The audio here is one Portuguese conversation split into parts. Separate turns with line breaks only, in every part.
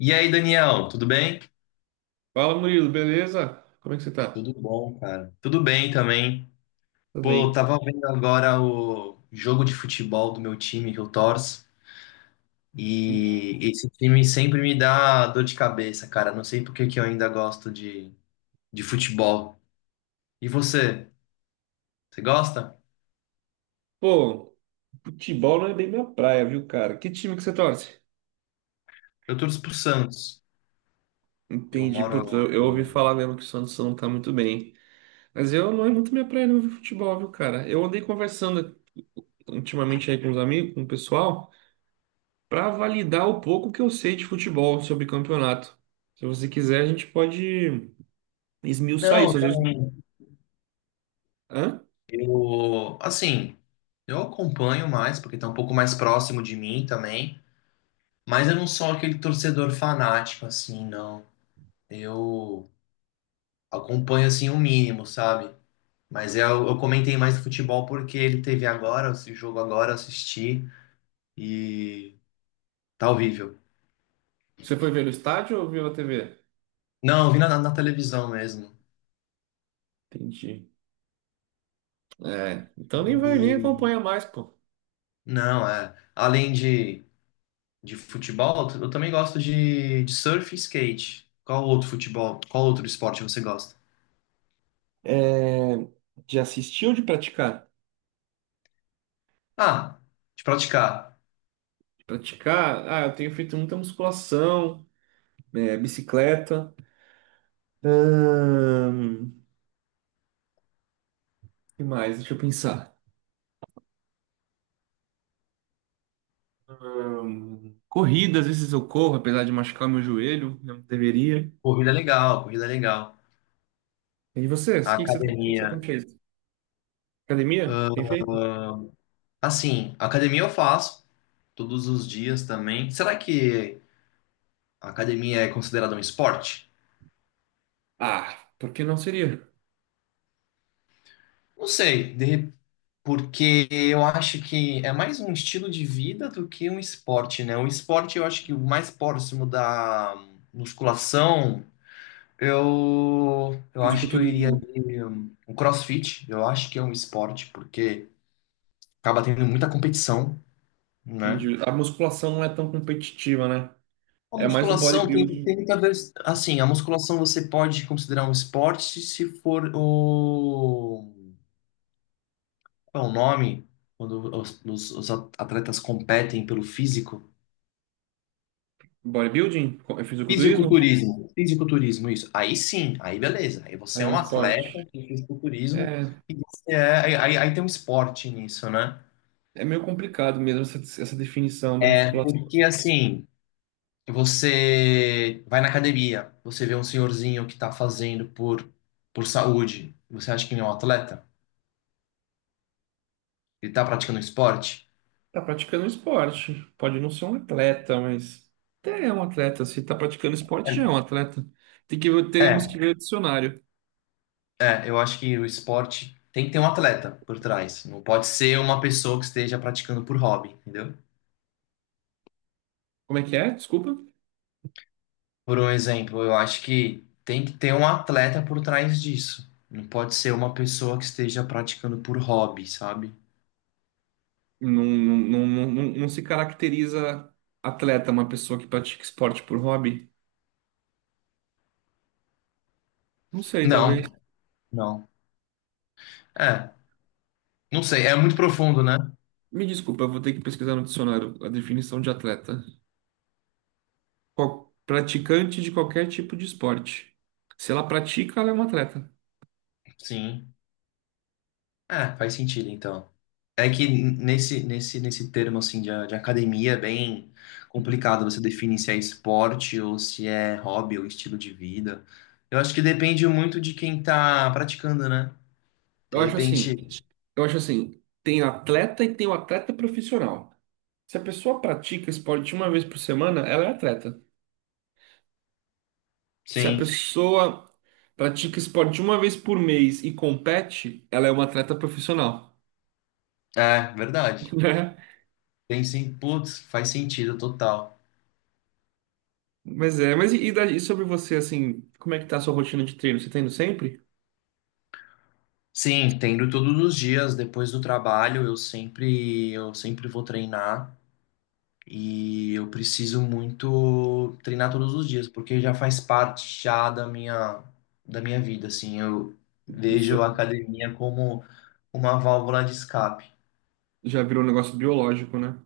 E aí, Daniel, tudo bem?
Fala, Murilo, beleza? Como é que você tá?
Tudo bom, cara. Tudo bem também.
Tô
Pô, eu
bem.
tava vendo agora o jogo de futebol do meu time que eu torço e esse time sempre me dá dor de cabeça, cara. Não sei por que que eu ainda gosto de futebol. E você? Você gosta?
Pô, futebol não é bem minha praia, viu, cara? Que time que você torce?
Eu torço pro Santos. Eu
Entendi. Putz,
moro.
eu ouvi falar mesmo que o Santos não tá muito bem. Mas eu não é muito minha praia, não, viu, futebol, viu, cara? Eu andei conversando ultimamente aí com os amigos, com o pessoal, pra validar o pouco que eu sei de futebol sobre campeonato. Se você quiser, a gente pode esmiuçar
Não, eu
isso. Às vezes-
também.
Hã?
Eu, assim, eu acompanho mais, porque tá um pouco mais próximo de mim também, mas eu não sou aquele torcedor fanático, assim, não. Eu acompanho assim o mínimo, sabe? Mas eu comentei mais do futebol porque ele teve agora, esse jogo agora, eu assisti e tá horrível.
Você foi ver no estádio ou viu na TV?
Não, eu vi na televisão mesmo.
Entendi. É, então nem vai, nem
E
acompanha mais, pô.
não, é. Além de futebol, eu também gosto de surf e skate. Qual outro futebol, qual outro esporte você gosta?
É, de assistir ou de praticar?
Ah, de praticar.
De praticar, ah, eu tenho feito muita musculação, é, bicicleta. Ahn, que mais? Deixa eu pensar. Corrida, às vezes eu corro, apesar de machucar meu joelho, não deveria.
Corrida é legal, corrida é legal.
E você?
A
O que que
academia.
você tem feito? Academia? Tem feito?
Assim, academia eu faço. Todos os dias também. Será que a academia é considerada um esporte?
Ah, por que não seria?
Não sei, porque eu acho que é mais um estilo de vida do que um esporte, né? O esporte eu acho que o mais próximo da musculação, eu acho que eu iria
Fisiculturismo.
de um CrossFit, eu acho que é um esporte, porque acaba tendo muita competição, né?
Entendi. A musculação não é tão competitiva, né?
A
É mais o
musculação tem
bodybuilding.
muita vez, assim, a musculação você pode considerar um esporte se for o Qual é o nome quando os atletas competem pelo físico?
Bodybuilding? Co- É fisiculturismo?
Fisiculturismo. Fisiculturismo. Isso. Aí sim, aí beleza. Aí você é
É um
um atleta
esporte.
de fisiculturismo
É,
e você é, aí, aí tem um esporte nisso, né?
é meio complicado mesmo essa definição da
É
musculação.
porque assim, você vai na academia, você vê um senhorzinho que tá fazendo por saúde. Você acha que ele é um atleta? Ele tá praticando um esporte?
Tá praticando um esporte. Pode não ser um atleta, mas até é um atleta. Se tá praticando esporte, já é um atleta.
É.
Teremos
É.
que ver o dicionário.
É, eu acho que o esporte tem que ter um atleta por trás. Não pode ser uma pessoa que esteja praticando por hobby, entendeu?
Como é que é? Desculpa.
Por um exemplo, eu acho que tem que ter um atleta por trás disso. Não pode ser uma pessoa que esteja praticando por hobby, sabe?
Não, se caracteriza atleta uma pessoa que pratica esporte por hobby? Não sei, talvez.
Não, não. É, não sei, é muito profundo, né?
Me desculpa, eu vou ter que pesquisar no dicionário a definição de atleta. Qual- praticante de qualquer tipo de esporte. Se ela pratica, ela é uma atleta.
Sim. Ah, faz sentido então. É que nesse termo assim de academia é bem complicado você definir se é esporte ou se é hobby ou estilo de vida. Eu acho que depende muito de quem tá praticando, né? De
Eu acho assim,
repente,
eu acho assim, tem atleta e tem o atleta profissional. Se a pessoa pratica esporte uma vez por semana, ela é atleta. Se a
sim,
pessoa pratica esporte uma vez por mês e compete, ela é uma atleta profissional,
é verdade.
né?
Tem sim, putz, faz sentido total.
Mas é, e daí- e sobre você, assim, como é que tá a sua rotina de treino? Você tá indo sempre?
Sim, tendo todos os dias depois do trabalho, eu sempre vou treinar. E eu preciso muito treinar todos os dias, porque já faz parte já da minha vida, assim. Eu
No
vejo a
seu,
academia como uma válvula de escape.
já virou um negócio biológico, né?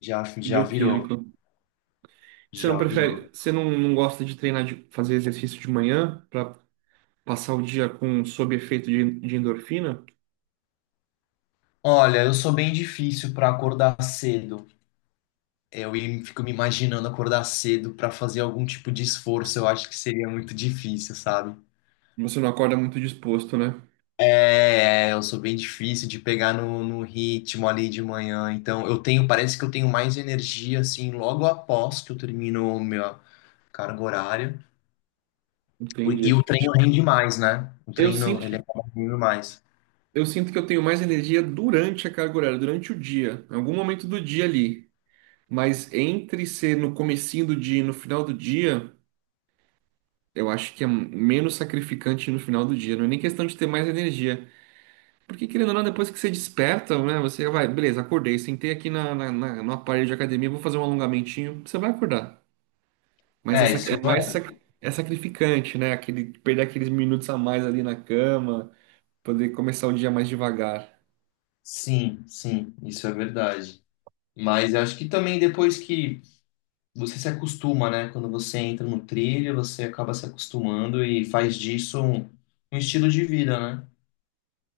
Já, já virou,
Bioquímico. Você não
já
prefere,
virou.
você não, não gosta de treinar, de fazer exercício de manhã? Passar o dia com sob efeito de endorfina,
Olha, eu sou bem difícil para acordar cedo. Fico me imaginando acordar cedo para fazer algum tipo de esforço. Eu acho que seria muito difícil, sabe?
você não acorda muito disposto, né?
É, eu sou bem difícil de pegar no ritmo ali de manhã. Então, eu tenho, parece que eu tenho mais energia assim logo após que eu termino o meu carga horária. E
Entendi.
o treino rende mais, né? O
Eu
treino, ele
sinto,
acaba rendendo mais.
eu sinto que eu tenho mais energia durante a carga horária, durante o dia, em algum momento do dia ali. Mas entre ser no comecinho do dia e no final do dia, eu acho que é menos sacrificante no final do dia. Não é nem questão de ter mais energia. Porque querendo ou não, depois que você desperta, né? Você vai, beleza, acordei, sentei aqui no aparelho de academia, vou fazer um alongamentinho, você vai acordar. Mas
É,
essa
isso
é mais
é.
sac- é sacrificante, né? Aquele, perder aqueles minutos a mais ali na cama, poder começar o dia mais devagar.
Sim, isso é verdade. Mas eu acho que também depois que você se acostuma, né? Quando você entra no trilho, você acaba se acostumando e faz disso um, um estilo de vida, né?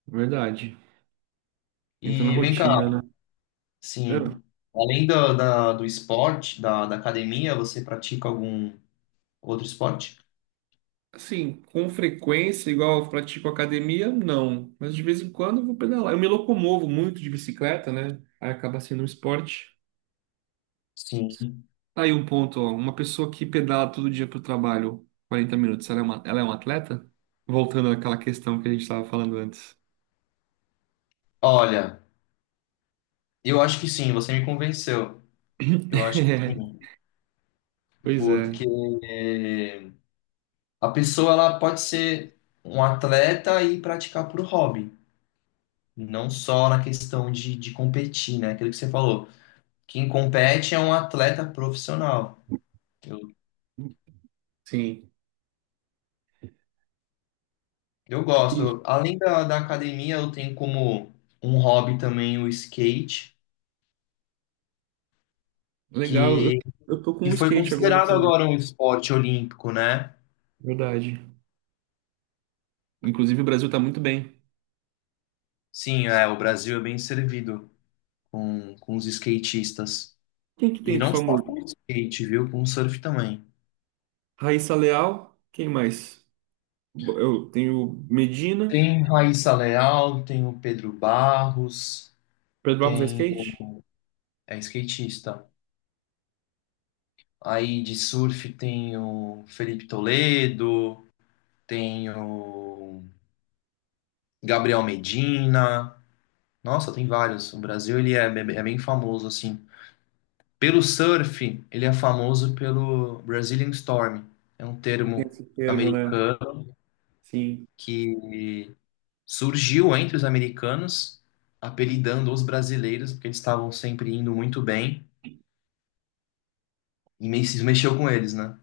Verdade. Entra na
E vem cá,
rotina, né? Ah,
Sim. Além do, da, do esporte, da, da academia, você pratica algum outro esporte?
assim, com frequência, igual eu pratico academia, não. Mas de vez em quando eu vou pedalar. Eu me locomovo muito de bicicleta, né? Aí acaba sendo um esporte.
Sim.
Tá aí um ponto, ó. Uma pessoa que pedala todo dia pro trabalho 40 minutos, ela é uma atleta? Voltando àquela questão que a gente estava falando antes.
Olha, eu acho que sim, você me convenceu. Eu acho que sim,
Pois é,
porque a pessoa ela pode ser um atleta e praticar por hobby, não só na questão de competir, né? Aquilo que você falou. Quem compete é um atleta profissional. Eu,
sim.
eu
Ih,
gosto. Além da academia, eu tenho como um hobby também o skate,
legal.
que
Eu tô com
E
um
foi
skate agora
considerado
também.
agora um esporte olímpico, né?
Verdade. Inclusive, o Brasil tá muito bem.
Sim, é, o Brasil é bem servido com os skatistas.
Quem que
E
tem de
não só
famoso?
skate, viu? Com o surf também.
Raíssa Leal. Quem mais? Bo- Eu tenho Medina.
Tem Raíssa Leal, tem o Pedro Barros,
Pedro Barros é
tem
skate?
o... É skatista. Aí de surf tem o Felipe Toledo, tem o Gabriel Medina. Nossa, tem vários. O Brasil, ele é, é bem famoso, assim. Pelo surf, ele é famoso pelo Brazilian Storm. É um
É, tem
termo
esse termo, né?
americano
Sim.
que surgiu entre os americanos, apelidando os brasileiros, porque eles estavam sempre indo muito bem e se mexeu com eles, né?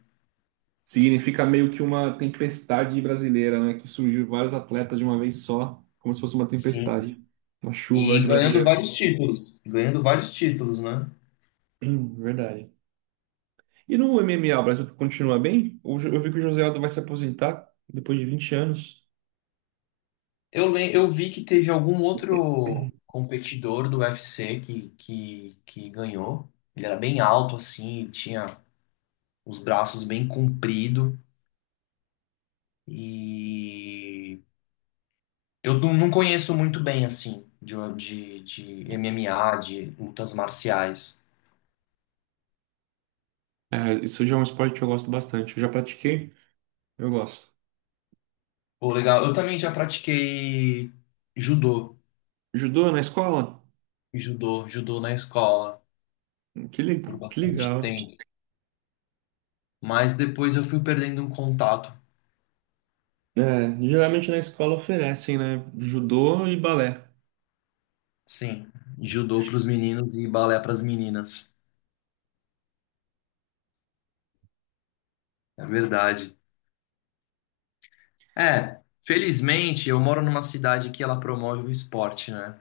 Significa meio que uma tempestade brasileira, né? Que surgiu vários atletas de uma vez só, como se fosse uma
Sim.
tempestade. Uma chuva
E
de
ganhando
brasileiro.
vários títulos. Ganhando vários títulos, né?
Verdade. E no MMA, o Brasil continua bem? Eu vi que o José Aldo vai se aposentar depois de 20 anos.
Eu vi que teve algum outro competidor do UFC que ganhou. Ele era bem alto, assim, tinha os braços bem compridos. E eu não conheço muito bem, assim, de MMA, de lutas marciais.
É, isso já é um esporte que eu gosto bastante. Eu já pratiquei, eu gosto.
Pô, legal. Eu também já pratiquei judô,
Judô na escola?
judô na escola
Que, le-
por
que
bastante
legal.
tempo. Mas depois eu fui perdendo um contato.
É, geralmente na escola oferecem, né? Judô e balé.
Sim, judô para os meninos e balé para as meninas. É verdade. É, felizmente eu moro numa cidade que ela promove o esporte, né?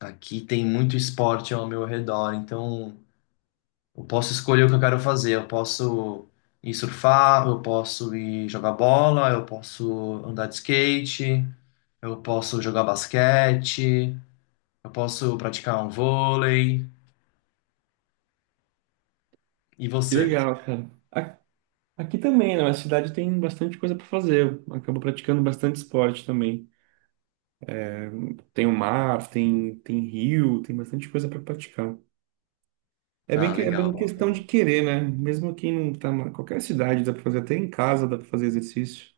Aqui tem muito esporte ao meu redor, então eu posso escolher o que eu quero fazer. Eu posso ir surfar, eu posso ir jogar bola, eu posso andar de skate, eu posso jogar basquete, eu posso praticar um vôlei. E
Que
você?
legal, cara. A- Aqui também, né? Na cidade tem bastante coisa para fazer. Eu acabo praticando bastante esporte também. Tem o mar, tem rio, tem bastante coisa para praticar. É bem,
Ah,
que- é
legal.
bem questão
Bacana.
de querer, né? Mesmo quem não tá em qualquer cidade, dá pra fazer até em casa, dá pra fazer exercício.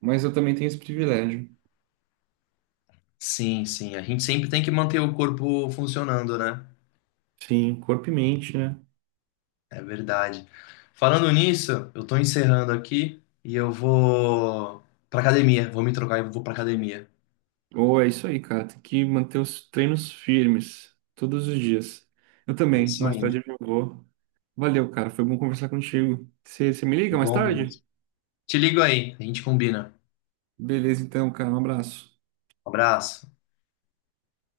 Mas eu também tenho esse privilégio.
Sim. A gente sempre tem que manter o corpo funcionando, né?
Sim, corpo e mente, né?
É verdade. Falando nisso, eu tô encerrando aqui e eu vou pra academia. Vou me trocar e vou pra academia.
Ou é isso aí, cara. Tem que manter os treinos firmes todos os dias. Eu
É
também,
isso
mais
aí.
tarde eu já vou. Valeu, cara. Foi bom conversar contigo. Você me liga mais tarde?
Igualmente. Te ligo aí, a gente combina.
Beleza, então, cara. Um abraço.
Um abraço.